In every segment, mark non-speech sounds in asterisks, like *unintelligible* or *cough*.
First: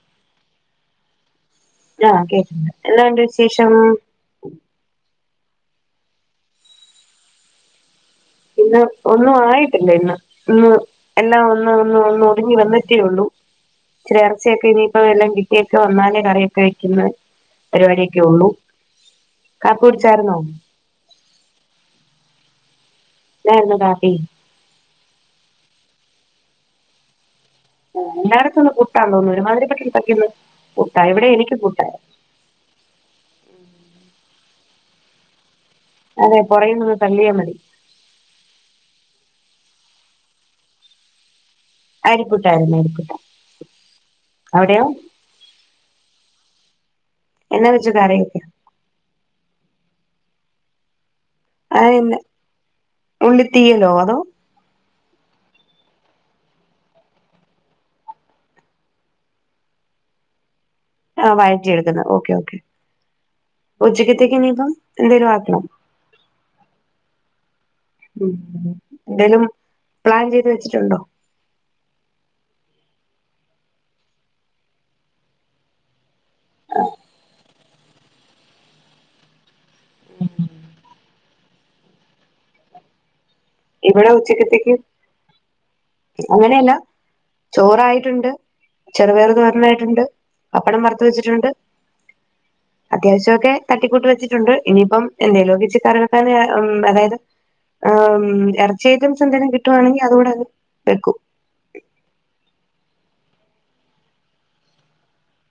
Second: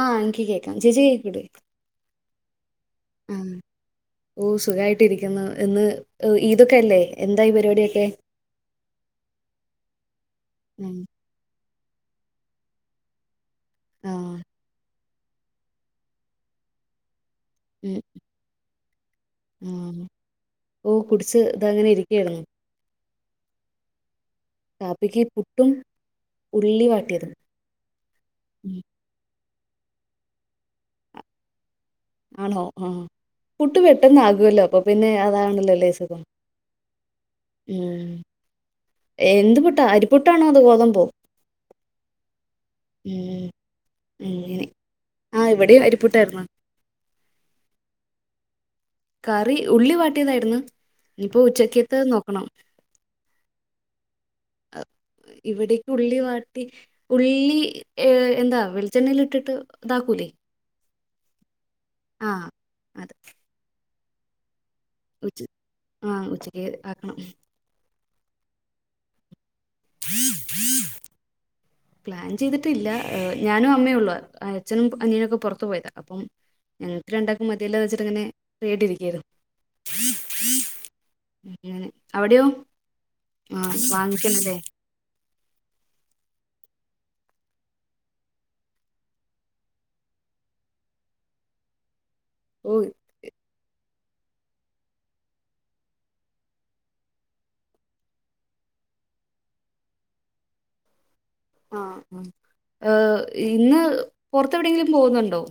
ആഹ് എനിക്ക് കേൾക്കാം ചേച്ച കേക്കൂട ആഹ് കേട്ട എന്താണ്ട് വിശേഷം ഓ സുഖായിട്ടിരിക്കുന്നു ഇന്ന് ഈതൊക്കെ അല്ലേ എന്തായി പരിപാടിയൊക്കെ ഇന്ന് ഒന്നും ആയിട്ടില്ല ഇന്ന് ഇന്ന് ഉം, എല്ലാം ഒ ഒ ഒതുങ്ങി വന്നെത്തേള്ളൂ ആ ചേർച്ചയൊക്കെ ഇനി ഇ എല്ലാം കിട്ടിയൊക്കെ വന്നാലേ കറിയൊക്കെ വെക്കുന്നത് ഉ ആ കാപ്പി കുടിച്ചായിരുന്നോ ഓ കുടിച്ച് ഇതങ്ങനെ ഇരിക്കട ഇല്ലരുന്നു കാട്ടി കാപ്പക്ക് പുട്ടും ഉള്ളി വാട്ടിയതും ആ എല്ലടത്ത ഒന്ന് ഉം, കട്ടല്ലോന്നും ഒരുമാതിരി കട്ട ഇവിടെ എനിക്ക് കൂട്ടായ ആണോ ആഹ പുട്ട് പെട്ടെന്ന് ആകുവല്ലോ അപ്പൊ പിന്നെ അതാണല്ലോ അല്ലേ സുഖം അതെ പുറകിൽ നിന്ന് തള്ളിയാ മതി ഉം. പുട്ടാണോ അത് കോതംമ്പോ അരിപ്പൊട്ട ഉ അവിടെയോ ആ് ഇവിടെയും അരിപ്പൂട്ടായിുന്നോ എന്നാ വച്ച തര ഒക്കെയ കറി ഉള്ളി വാട്ടിയതായിരുന്നു ഇനിയിപ്പോ അതെ ഉച്ചക്കത്തെ നോക്കണം ഉള്ളി തീയലോ അ ഇവിടേക്ക് ഉള്ളി വാട്ടി ഉള്ളി ഏ എന്താ വെളിച്ചെണ്ണൽ ഇട്ടിട്ട് ഇതാക്കൂലേ ആ വായി ഓക്കെ ആഹ് ഓക്കെ അത് ഒച്ചക്ക്ത്തിക്ക്ിന പ ഉച്ച ആഹ ഉച്ചക്ക് ആക്കണം ഉ എന്തായാലും പ്ലാൻ ചെയ്ത് വെച്ചിട്ടുണ്ടോ പ്ലാൻ ചെയ്തിട്ടില്ല ഞാനും അമ്മേ ഉള്ളൂ അച്ഛനും അനിയനൊക്കെ പുറത്തു പോയതാ അപ്പം ഞങ്ങ്ക്ക് രണ്ടാക്കും മതി ഇ വെച്ചിട്ട ഇങ്ങനെ ട്ടിരിക്കായിരുന്നു. അവിടെയോ? ആഹ് ഇവിടെ വാങ്ങിക്കണല്ലേ ഉച്ചക്കത്തേക്ക് അങ്ങനെയല്ല ചോറായിട്ടുണ്ട്, ചെറുപയർ തോരൻ ആയിട്ടുണ്ട്, പപ്പടം വറുത്തുവച്ചിട്ടുണ്ട്. ഓ അത്യാവശ്യയൊക്കെ ത തട്ടിക്കൂട്ട് വെച്ചിട്ടുണ്ട് ഇനിയിപ്പം എന്താലും ഇച്ച കറിവെക്കാൻ ഉം അതായത് ഉം ഇറച്ചി ഐറ്റംസ് എന്തേലും കിട്ടുവാണെങ്കിൽ അതു കൂടെ അങ്ങ് വെക്കും. ആഹ് ഏർ ഇന്ന് പുറത്തു എവിടെയെങ്കിലും പോകുന്നുണ്ടോ?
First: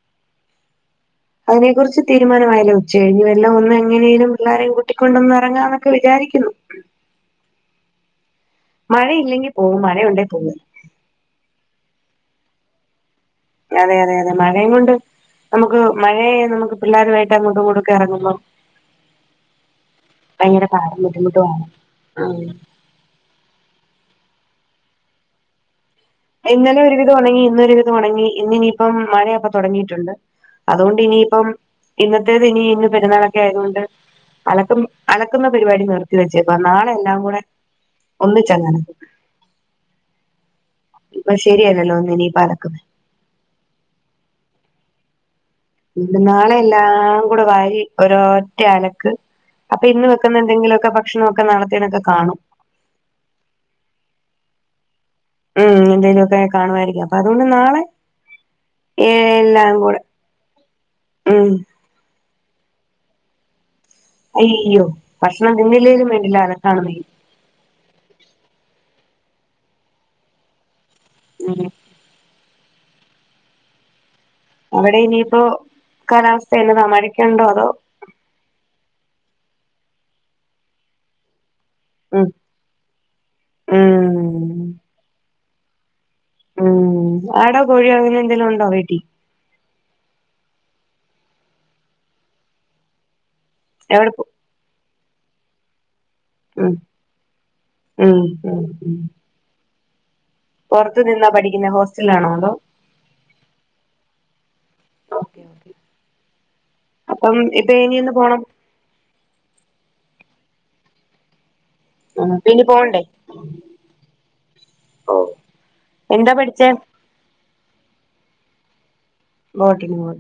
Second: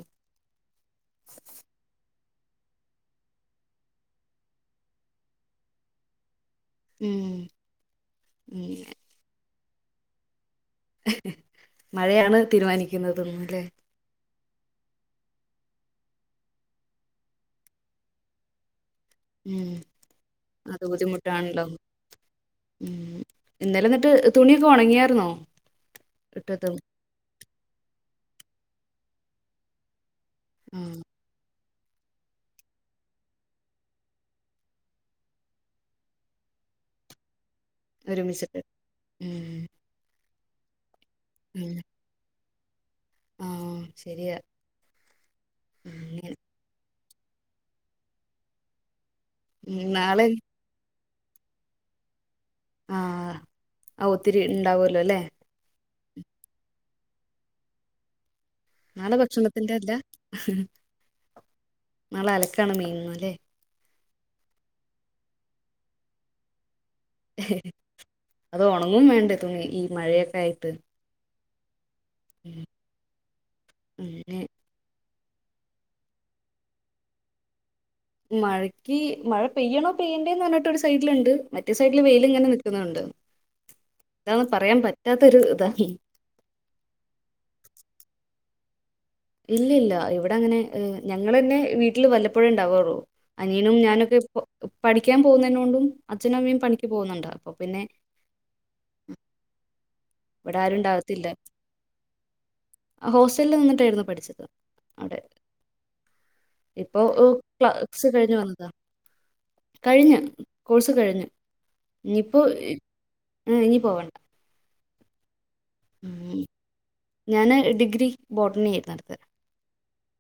അതിനെ കുറിച്ച് തീരുമാനമായില്ല ഉച്ച കഴിഞ്ഞ വല്ലും ഒന്ന് എങ്ങനെയേലും പിള്ളാരെയും കൂട്ടിക്കൊണ്ടു ഒന്ന് ഇറങ്ങാമെന്ന് വിചാരിക്കുന്നു. ഉം ഉം മഴയില്ലെങ്കിൽ ഓ മഴയുണ്ടാൽ പോകും. മഴയാണ് തീരുമാനിക്കുന്നത്. *unintelligible* മഴ കൊണ്ട് നമുക്ക് മഴയെ നമുക്ക് പിള്ളേരുമായിട്ട് അങ്ങോട്ടും ഇങ്ങോട്ടും ഇറങ്ങുമ്പോ. ഉം അത് ബുദ്ധിമുട്ടുമാണ് ബുദ്ധിമുട്ടാണല്ലോ ഇന്നലെ എന്നിട്ട് തുണിയൊക്കെ ഉണങ്ങിയ ന്നോ ഇന്നലെ ഒരുവിധം ഉണങ്ങി ഇന്ന് ഇട്ടത് ഉണങ്ങി ഇന്നിനിയിപ്പോ മഴയൊക്കെ തുടങ്ങിയിട്ടുണ്ട്. അതുകൊണ്ട് ആഹ് ഇനിയിപ്പം ഇന്നത്തെതിനി ഇന്ന് പെരുന്നാളൊക്കായതോണ്ട് അലക്കും അലക്കുന്ന പരിപാടി നിർത്തി വെച്ചേക്കുവാ നാളെ എല്ലാം കൂടെ. ഒരുമിച്ചിട്ട്. ഒന്നിച്ചങ്ങ് അലക്കും ഇപ്പോൾ ശരിയല്ലല്ലോ *unintelligible* *inaudible* ഉം ശരിയാ. ഉം, ഇന്ന്ട്ട് അങ്ങനെ നാളെയെല്ലാ എല്ലാം കൂടി വാരി ഒരു ഒറ്റ അലക്ക്. ഉം, അപ്പൊ ഇന്ന് നാളെ വയ്ക്കുന്ന എന്തെങ്കിലുമൊക്കെ വേ ഭക്ഷണമൊക്കെ നാളത്തെനൊക്കെ കാണും. ആഹ് ഒത്തിരി ഇണ്ടാവുല്ലോ ലേ? ഉം എന്തേലുയൊക്കെ കാണുമായിരിക്കും അപ്പൊ അതുകൊണ്ട് നാളെ. നാളെ എല്ലാം ഭക്ഷണത്തിന്റെതല്ല. കൂടെ ഉം നാളെ അലക്കാണ് മെയിൻ അല്ലേ. അയ്യോ ഭക്ഷണം തിന്നില്ലേലും വേണ്ടില്ല അലക്കാണ് മെയിൻ. അത് ഉണങ്ങും വേണ്ടേ തുണി ഈ മഴയൊക്കെ ആയിട്ട്. ഉം ഉം ഉം അവിടെ ഇനിയിപ്പോൾ കാലാവസ്ഥ എന്നത മഴയ്ക്കുണ്ടോ. മഴക്ക് മഴ പെയ്യണോ പെയ്യണ്ട എന്ന് പറഞ്ഞിട്ട് ഒരു സൈഡിലുണ്ട്. മറ്റേ സൈഡിൽ വെയിൽ ഉം ഇങ്ങനെ നിൽക്കുന്നുണ്ട് എന്താണെന്ന് ഉം പറയാൻ പറ്റാത്ത ഒരു. *inaudible* ഉം ആടോ കോഴിയോ അങ്ങനെ എന്തെങ്കിലും ഉണ്ടോ വീട്ടിൽ? ഇല്ല ഇല്ല ഇവിടെ അങ്ങനെ ഞങ്ങളെന്നെ വീട്ടില് വല്ലപ്പോഴേ ഉണ്ടാവാറു അനിയനും എവിടെ ഞാനൊക്കെ പോ ഇപ്പ പഠിക്കാൻ പോകുന്നതിനോണ്ടും അച്ഛനും അമ്മം ഉം പണിക്ക് പോകുന്നുണ്ട് അപ്പൊ പിന്നെ. ഉം ഉം ഉം ഇവിടെ ആരും പൊറത്ത് നിന്നാ ഇണ്ടാവത്തില്ല പഠിക്കുന്നെ ഹോസ്റ്റലിലാണോ അതോ ഹോസ്റ്റലിൽ നിന്നിട്ടായിരുന്നു പഠിച്ചത്. അവിടെ ഓക്കെ ഓക്കെ ഇപ്പൊ അപ്പം ഇപ്പൊ ക്ലാസ് ഇനിയൊന്ന് കഴിഞ്ഞു പോണം വന്നതാ. കഴിഞ്ഞു കോഴ്സ് കഴിഞ്ഞു ഇനിപ്പോ അപ്പൊ ഇനി ഉ ഇനി പോവണ്ട. ഓഹ് ഞാന് ഡിഗ്രി ബോട്ടനി ഏർന്ന് മോട്ട ന മോട്ട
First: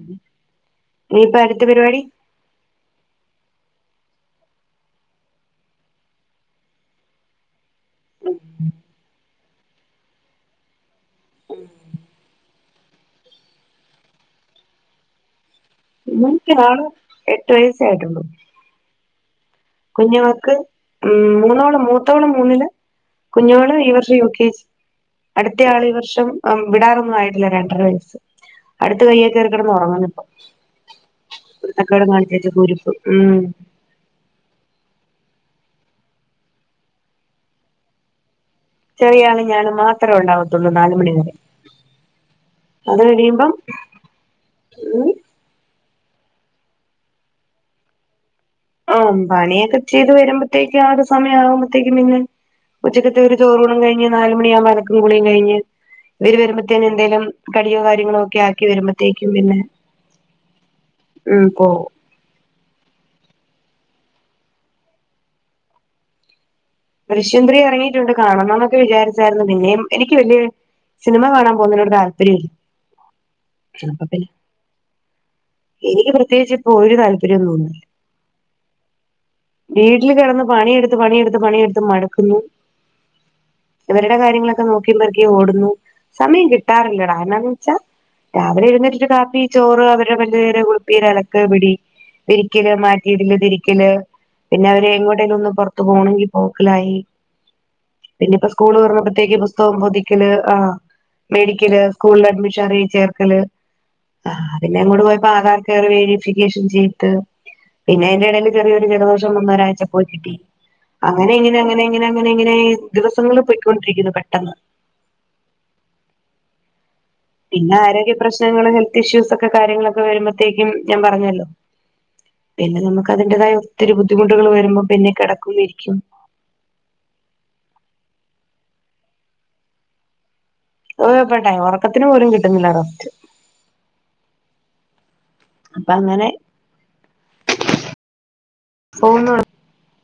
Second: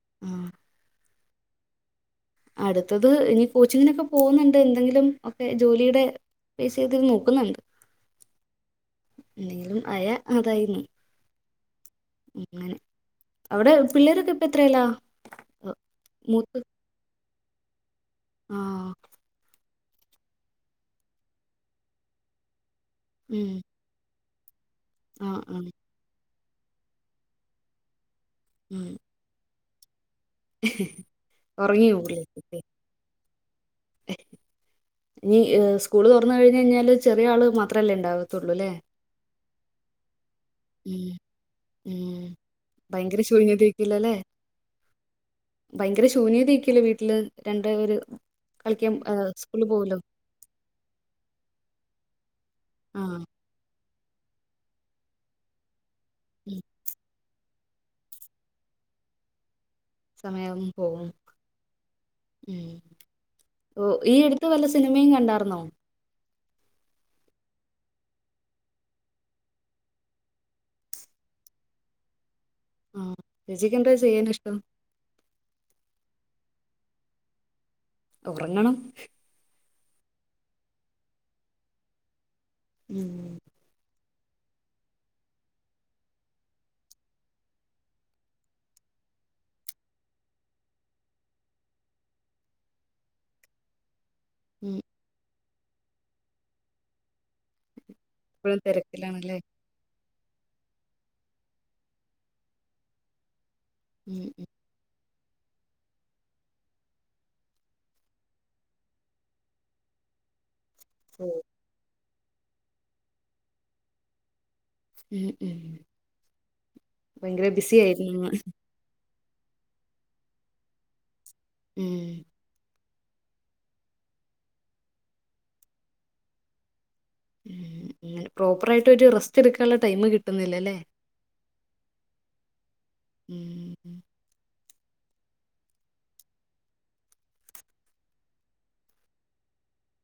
ഇയിപ്പൊ അടുത്ത പരിപാടി അടുത്തത് ഇനി കോച്ചിങ്ങിനൊക്കെ പോകുന്നുണ്ട് എന്തെങ്കിലും ഒക്കെ ജോലിയുടെ പേസീദ് നോക്കുന്നുണ്ട്. ഉം എന്തെങ്കിലും അയാ അതായിരുന്നു. ഉം അങ്ങനെ അവിടെ പിള്ളേരൊക്കെ ഇപ്പ എത്രയലാ? ഇക്ക എട്ട് വയസ്സ് ആഹ കുഞ്ഞുവാവക്ക് ഉം മൂന്നോളം മൂത്തോള് മൂന്നില് ഉം കുഞ്ഞുങ്ങള്ള് ഈവർഷക്ക *unintelligible* ആ ആ അടുത്ത ആൾ ഈ വർഷം വിടാറന്ന ആയിട്ടില്ല രണ്ടര വയസ്സ് ഉം അടുത്ത കയ്യേക്കറി ഉറങ്ങുന്നു ഇപ്പൊ ഉറങ്ങിയോ കുരുത്തക്കേട് ട് പുള്ളി കാണിച്ചകുരുപ്പ് ഉം ഇനി സ്കൂള് തുറന്ന കഴിഞ്ഞഞ് കഴിഞ്ഞാല് ചെറിയ ആള് മാത്രല്ലേ ഉണ്ടാവ ശെരിയാണ് ഞാനും മാത്രം ഉണ്ടാവും തൊണ്ണൂ നല് ഉം മണി വരെ ഉം അത് ഭയങ്കര കഴിയുമ്പം ശൂന്യതയായിരിക്കുവല്ലേ ഉ ഭയങ്കര ശൂന്യത ആക്കല്ലേ വീട്ടില് രണ്ട ഒരു ആ പണിയൊക്കെ ചെയ്ത് വരുമ്പോഴത്തേക്കും ആ സമയ ആകുമ്പോത്തേക്കും പിന്നെ ആ ഉച്ചക്കത്ത ഒരു ചോറ്ൂണം കഴിഞ്ഞ നാല മണ ആകുമ്പോ ഇടക്ക പളിയും കഴിഞ്ഞ് ഇവർ ഉം വരുമ്പോത്തേന് എന്തേലും കടിയോ കാര്യങ്ങളോ ഒക്കെ ആക്കി വരുമ്പോഴത്തേക്കും പിന്നെ സമയവും പോകവും ഉം പോവും ഉം ഓ ഈ എടുത്ത് വല്ല സിനിമയും കണ്ടായിർുന്നോ ഷ്യന്ത്രി ഇറങ്ങിയിട്ടുണ്ട് കാണണം എന്നൊക്കെ വിചാരിച്ചായിരുന്നു പിന്നെയ എനിക്ക് വലിയ സിനിമ കാണാൻ പോകുന്നതിനോട് താല്പര്യമ ഇില്ല ആഹ ചേച്ചിക്ക് എന്താ ചെയ്യാന ഇഷ്ടം എനിക്ക് പ്രത്യേകിച്ച് ഇപ്പോൊ ഒരു താല്പര്യംൊന്ന തോന്നില്ല ഉറങ്ങണം വീട്ടിൽ കിറന്ന് പണിയെടുത്ത് പണിയെടുത്ത് പണിയെടുത്തത്ത് മടക്കുന്നു ഉം ഇവരുടെ കാര്യങ്ങളൊക്കെ നോക്കിയ്പോറേക്കും ഓടുന്നു സമയം കിട്ടാറില്ല കാരണംന്ന് വെച്ചാൽ രാവിലെ എഴുന്നേറ്റരു കാപ്പി ചോറ് അവരുടെ വലുതരെ കുളുപ്പി ഇലക്ക് പിടി വിരിക്കല് മാറ്റിയിടല് തിരിക്കല് പിന്നെ ഉം അവരെ എങ്ങോട്ടേലും ഒ വർത്ത പോണങ്ക ഓഖ്ലായി പിന്നെ ഇപ്പോ ഇപ്പഴും സ്കൂള് പറഞ്ഞപ്പോഴത്തേക്ക് തിരക്കിലാണല്ലേ പുസ്തകം പോദിക്ക ആ മെഡിക്കല് സ്കൂളില് അഡ്മിഷൻ അറിയി ചേർക്കല് ഉം ആ ഉം അ പിന്നെ അങ്ങോട്ട് പോയി അ ആകാർ കയറെ വേരിഫിക്കേഷൻ ചെയ്ട്ട പിന്നെ അതിന്റെ ഇടയിൽ ചെറിയൊരു ജലദോഷം ഒന്ന ഒരാഴ്ച പോയി കിട്ടി ഓ അങ്ങനെ ഇങ്ങനെ അങ്ങനെ അങ്ങനെ അങ്ങനെ ഇങ്ങനെ ദിവസങ്ങള്ൾ പോൊയ്ക്കൊണ്ടിരിക്കുന്നു പെട്ടെന്ന് ഉം ഉം ഉ പിന്നെ ആരോഗ്യ പ്രശ്നങ്ങൾ ഹെൽത്ത് ഇഷ്യൂസ് ഒക്കെ ക്ക കാര്യങ്ങളൊക്കെ വരുമ്പോഴത്തേക്കും ഞാൻ പറഞ്ഞല്ലോ ഉം പിന്നെ നമുക്ക് അതിറേതായ ഒത്തിരി ബുദ്ധിമുട്ടുകൾ വരുമ്പോ പിന്നെ കിടക്കുകമായിരിക്കും ഉ അങ്ങനെ പ്രോപ്പർ ആയിട്ട് ഒരു റെസ്റ്റ് എടുക്കാനുള്ള ടൈം് കിട്ടും പട്ടെ ഉറക്കത്തിന് പോലും കിട്ടുന്നില്ല റസ്റ്റ് ഉം അപ്പൊ അങ്ങനെ പോോന്ന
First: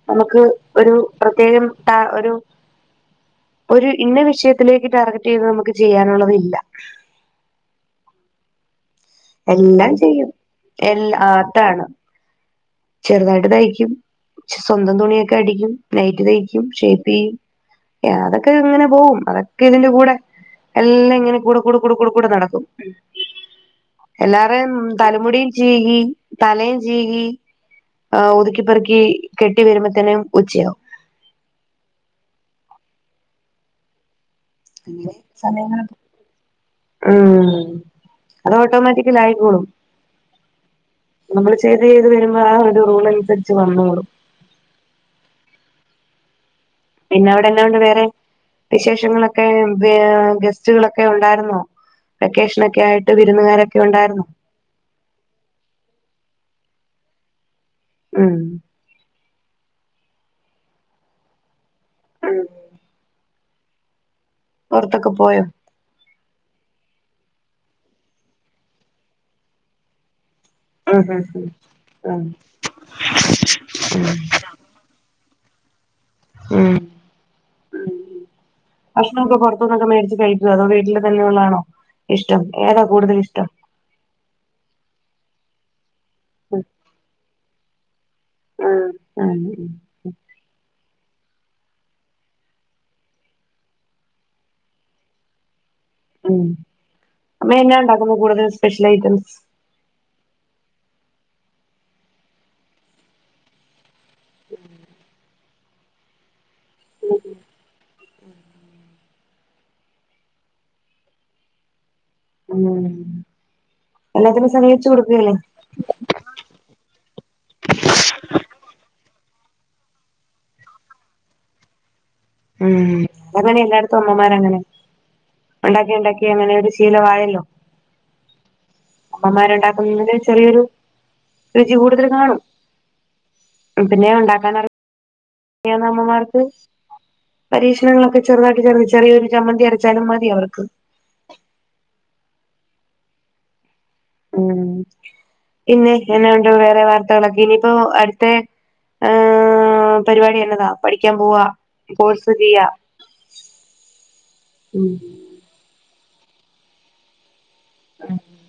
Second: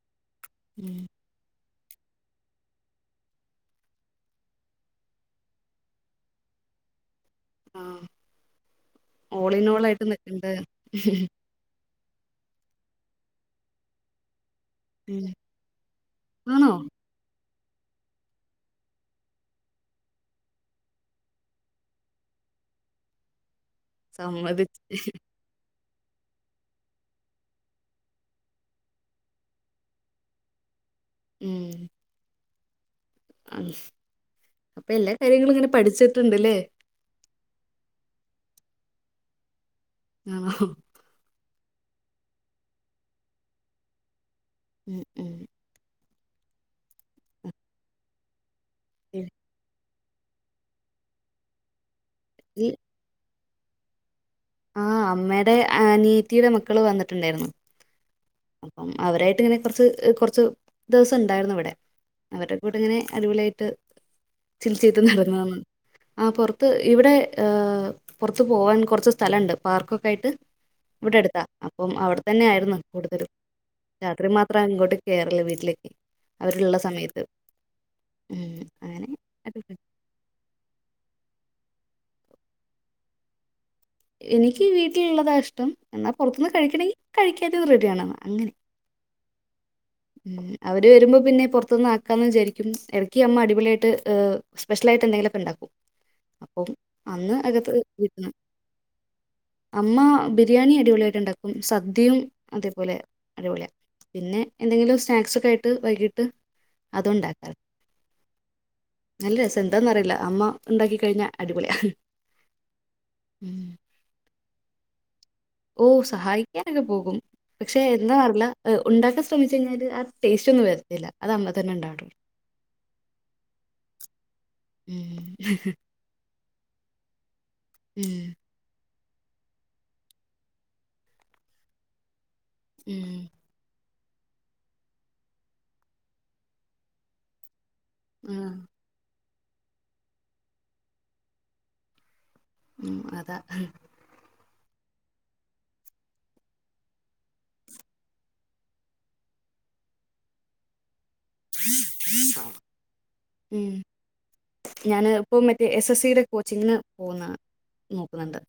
നമുക്ക് ഉം ഒരു പ്രത്യേകം ട്ട ഒരു ഒരു ഇന്ന വിഷയത്തിലേക്ക് ടാർഗറ്റ് ചെയ്ത് നമുക്ക് ചെയ്യാനുള്ളതില്ല ആഹ് എല്ലാം ഓളിനോളായിട്ട് ചെയ്യും നിക്കണ്ട് എല് ആത്താണ് ചെറ്തായിട്ട് തയ്ക്കും സ്വന്തം ഉം തുണിയൊക്കെ അടിക്കും നൈറ്റി തയ്ക്കും ആണോ ഷേപ്പിയ്യും അതൊക്കെ ഇങ്ങനെ പോവും അതൊക്കെ ഇതിന്റെ കൂടെ എല്ലാം ഇങ്ങനെ കൂടെ കൂടെ കൂടെ കൂടെ കൂടെ നടക്കും എല്ലാരേയും സമ്മതിച്ച് തലമുടിയും ചീകി, തലേം ചീകി, ആ ഒതുക്കിപ്പെർക്കി കെട്ടി വരുമ്പത്തെനും ഉച്ചയാവും. ഉം അ *unintelligible* *unintelligible* അങ്ങനെ സമയങ്ങള ഉം അത് ഓട്ടോമാറ്റിക്കലായിക്കോളും ആഹ് നമ്മള് ചെയ്ത് ചെയ്ത് വരുമ്പോ ആ ഒരു റൂൾ അൻസര്ച്ച് വന്നോളും ഉം ഉം പിന്നെ അവിടെന്നാ ഉണ്ട് വേറെ ഉം. വിശേഷങ്ങളൊക്കെ വേ ഗസ്റ്റുകളൊക്കെ ഉണ്ടായിരുന്നോ വെക്കേഷൻ ഒക്കെ ആയിട്ട് വിരുന്നുകാരൊ ക്കെ ഉണ്ടായിരുന്നൊ ആഹ അമ്മയുടെ അനിയത്തീടെ മക്കള് വന്നിട്ടുണ്ടായിരുന്നു ഉം അപ്പം അവരെ ട്ട്ങ്ങനെ കൊർച്ച് കൊർച്ച് ദവസം ഉണ്ടായിരുന്നു വടെ അവരെ കൂടങ്ങനെ അടിപൊളിയായിട്ട് ട്ട് ചിൽചെയ്ത് പൊറത്തൊക്കെ പോയോ നടന്നാന്ന് ആ പൊർത്ത് ഇവടെ ഏഹ് പൊർത്ത് പോവാൻ കൊർച്ച് സ്ഥലണ്ട് പാർക്കൊക്കെ ആയിട്ട് ഉം ഉം ഇവിടെടുത്താ അപ്പം ഉം അവട്തന്നെ ആയിര്ന്ന് കൂടുതലും ഉം രാത്രി മാത്രം ഇങ്ങോട്ട് കേറല് വീട്ടലേക്കി ഉം ഉം, അങ്ങനെ ഭക്ഷണണൊക്കെ അടിപൊളി പൊർത്തുന്നൊക്കെ മേട്ച്ച് കഴിക്കോ അതോ വീട്ടിൽ തന്നെള്ളാണോ ഇഷ്ടം ഏതാ കൂടുതൽ ഇഷ്ടം എനിക്ക് വീട്ടിലുള്ളതാ ഇഷ്ടം എന്നാ പൊർത്തുന്ന് കഴിക്കണെങ്കി കഴിക്കാനും റെഡിയാണ്ന്ന് അങ്ങനെ ഉം അവ വരുമ്പ പിന്നെ പൊർത്തുന്ന് ആക്കാന്ന് വിചാരിക്കും എടക്ക് അമ്മ അടിപൊള്യയിട്ട് സ്പെഷ്യലായിട്ട് എന്തെങ്കിലൊക്കെ ണ്ടാക്കും ഉം അമ്മ എന്നാ ഉണ്ടാക്കുന്നു വീട്ടിൽ കൂടുതൽ സ്പെഷ്യൽ ഐറ്റംസ് അമ്മ ബിരിയാണി അടിപൊളി ഇണ്ടാക്കും സദ്യയും അതേപോലെ അടിപൊളിയ പിന്നെ എന്തെങ്കിലും സ്നാക്സ് ഒക്കെ ആയി *unintelligible* വൈകിട്ട് അതുണ്ടാക്കാം നല്ല രസം എന്താന്നന്ന് അറിയില്ല അമ്മ ഉണ്ടാക്കി കഴിഞ്ഞ അടിപൊളിയ ഉം *unintelligible* *unintelligible* അത് സമ്മതിച്ചു കൊടു ഓ സഹായിക്കാനൊക്കെ പോകും പക്ഷെ എന്താ അറില്ല ഉണ്ടാക്ക ശ്രമിച്ച കഴിഞ്ഞാൽ ആ ടേസ്റ്റ് ഒന്നും വരത്തില്ല അത് അമ്മ തന്നെ ഇണ്ടാക്കണം ഉം അതങ്ങനെ എല്ലായിടത്തും അമ്മമാരങ്ങനെ ഉം. ഉണ്ടാക്കി ഉണ്ടാക്കി അങ്ങനെ ഒരു ശീലമായായല്ലോ ഉം അമ്മമാരുണ്ടാക്കുന്നതിന് ചെറിയൊരു രുചി കൂടുതൽ കാണും ഉം പിന്നെ ഉണ്ടാക്കാൻ *unintelligible* അമ്മമാർക്ക് പരീഷണങ്ങളൊക്കെ ആ. ചെറുതായിട്ട് ചെറിയോരു ചമ്മന്തി അരച്ചാലും മതി അവർക്ക് ഉ അത ഉ പിന്നെ എന്നെ ഉണ്ടോ വേറെ വാർത്തകളൊക്കെ ഇനിയിപ്പോ അടുത്ത പരിപാടി എന്നന്നതാ പ *unintelligible* പോവാ കോഴ്സ് ചെയ്യ ഉം ഞാന് ഇപ്പൊ മറ്റേ എസ് എസ് സിയുടെ കോച്ചിംഗിന് പോകുന്ന നോക്കുന്നുണ്ട്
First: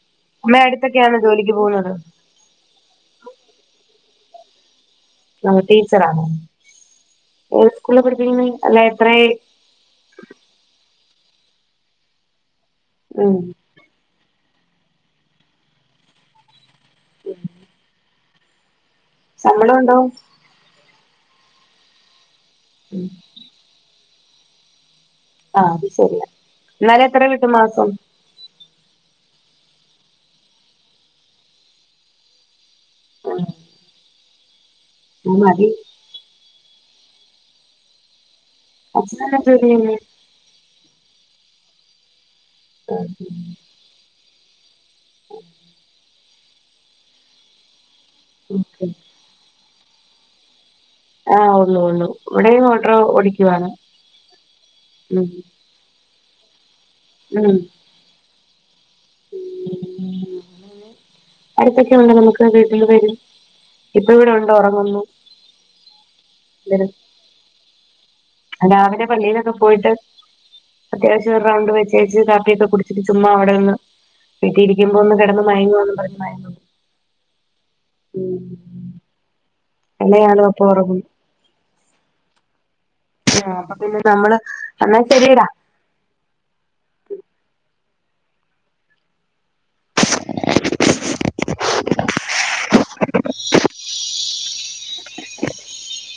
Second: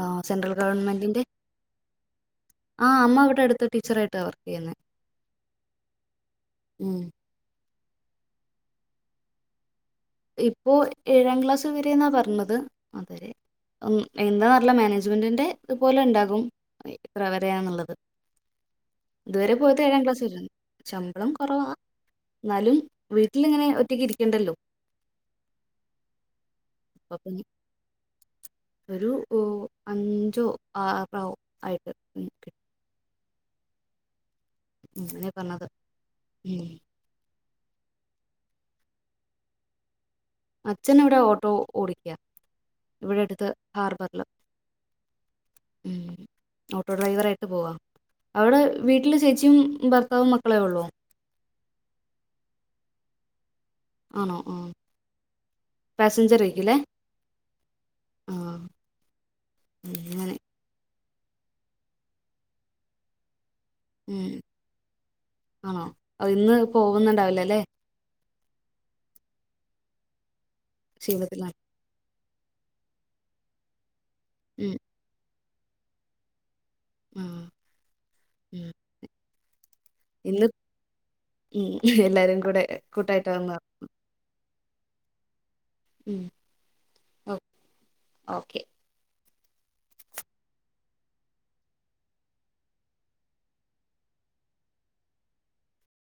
ആ സെൻട്രൽ അമ്മ അടുത്തൊക്കെയാണ് ഗവൺമെന്റിന്റെ ജോലിക്ക് പോകുന്നത് ആ അമ്മ ഇവിടെ അടുത്ത് ടീച്ചർ ട്ട് വർക്ക് ചെയ്യുന്നത് *unintelligible* ടീച്ചറാണോ ഉം. സ്കൂളാ പഠിപ്പിക്കുന്നത് അല്ല എത്ര ഇപ്പോ ഏഴാം ക്ലാസ് വരെന്നാ പറഞ്ഞത് അതെ ഉം ആ എന്താന്ന് അറിയില്ല മാനേജ്മെന്റിന്റെ ഇതുപോലെ ഉണ്ടാകും എത്ര വരന്നുള്ളത് ഇതുവരെ ശമ്പളം പോയത് ഉണ്ടോ ഏഴാം ക്ലാസ് *unintelligible* ശമ്പളം കുറവാ എന്നാലും വീട്ടിലിങ്ങനെ ഒറ്റക്ക് ഇ ണ്ടല്ലോ ആ അത് ശരിയാ എന്നാലും അപ്പൊ എത്ര പിന്നെ കിട്ടും മാസം ഒരു ഓ അഞ്ചോ ആറോ ആയിട്ട് കിട്ടും ആ അങ്ങനെ പറഞ്ഞത് ഉം *unintelligible* അച്ഛനവിടെ ഓട്ടോ ഓടിക്കാ ഇവിടെ അട്ത്ത് ഹാർബറ്ല് ഉം ഓട്ടോ ഡ്രൈവറായിട്ട് പോവാ അവിടെ വീട്ടില് ചേച്ചിയും ഭർ ഭർത്താവും മക്കളെ ഉള്ളോ ആഹ് ഒള്ളൂ ഒള്ളു ഇവിടെയും ഓട്ട്ർ ഓടിക്കുവാ ആണോ ആഹ് ഹസ് സഞ്ചറ്യക്കുലെ ഉം അങ്ങനെ ഉം അടുത്തൊക്കെ ഉണ്ടെങ്കിൽ നമുക്ക് വീട്ടിൽ വരും ഇപ്പൊ ഉം ഇവിടെ ഉണ്ട് ഉറങ്ങുന്നു ആണോ അ ഇന്ന് പോകുന്നുണ്ടാവുലലേ ലാവിലെ പള്ളിയിലൊക്കെ പോയിട്ട് അത്യാവശ്യം ഒരു ക്ഷീണത്തിലാണ് റൗണ്ട് വെചേച്ച് കാപ്പിയോക്കെ കുടിച്ചിട്ട് ചുമ്മാ അവിടെന്ന് ഉം വീട്ടീരിക്കുമ്പോ ഒന്ന് കെട് ന്നു മയങ്ങ *unintelligible* ആ ഉം ഇന്ന് ഉം ഹ് ഹ് എല്ലാരുകൂടെ ആ പ് അപ്പ പിന്നെ നമ്മള് എന്നാ ശെരിടാ ഉം ഒ ഓക്കെ *inaudible*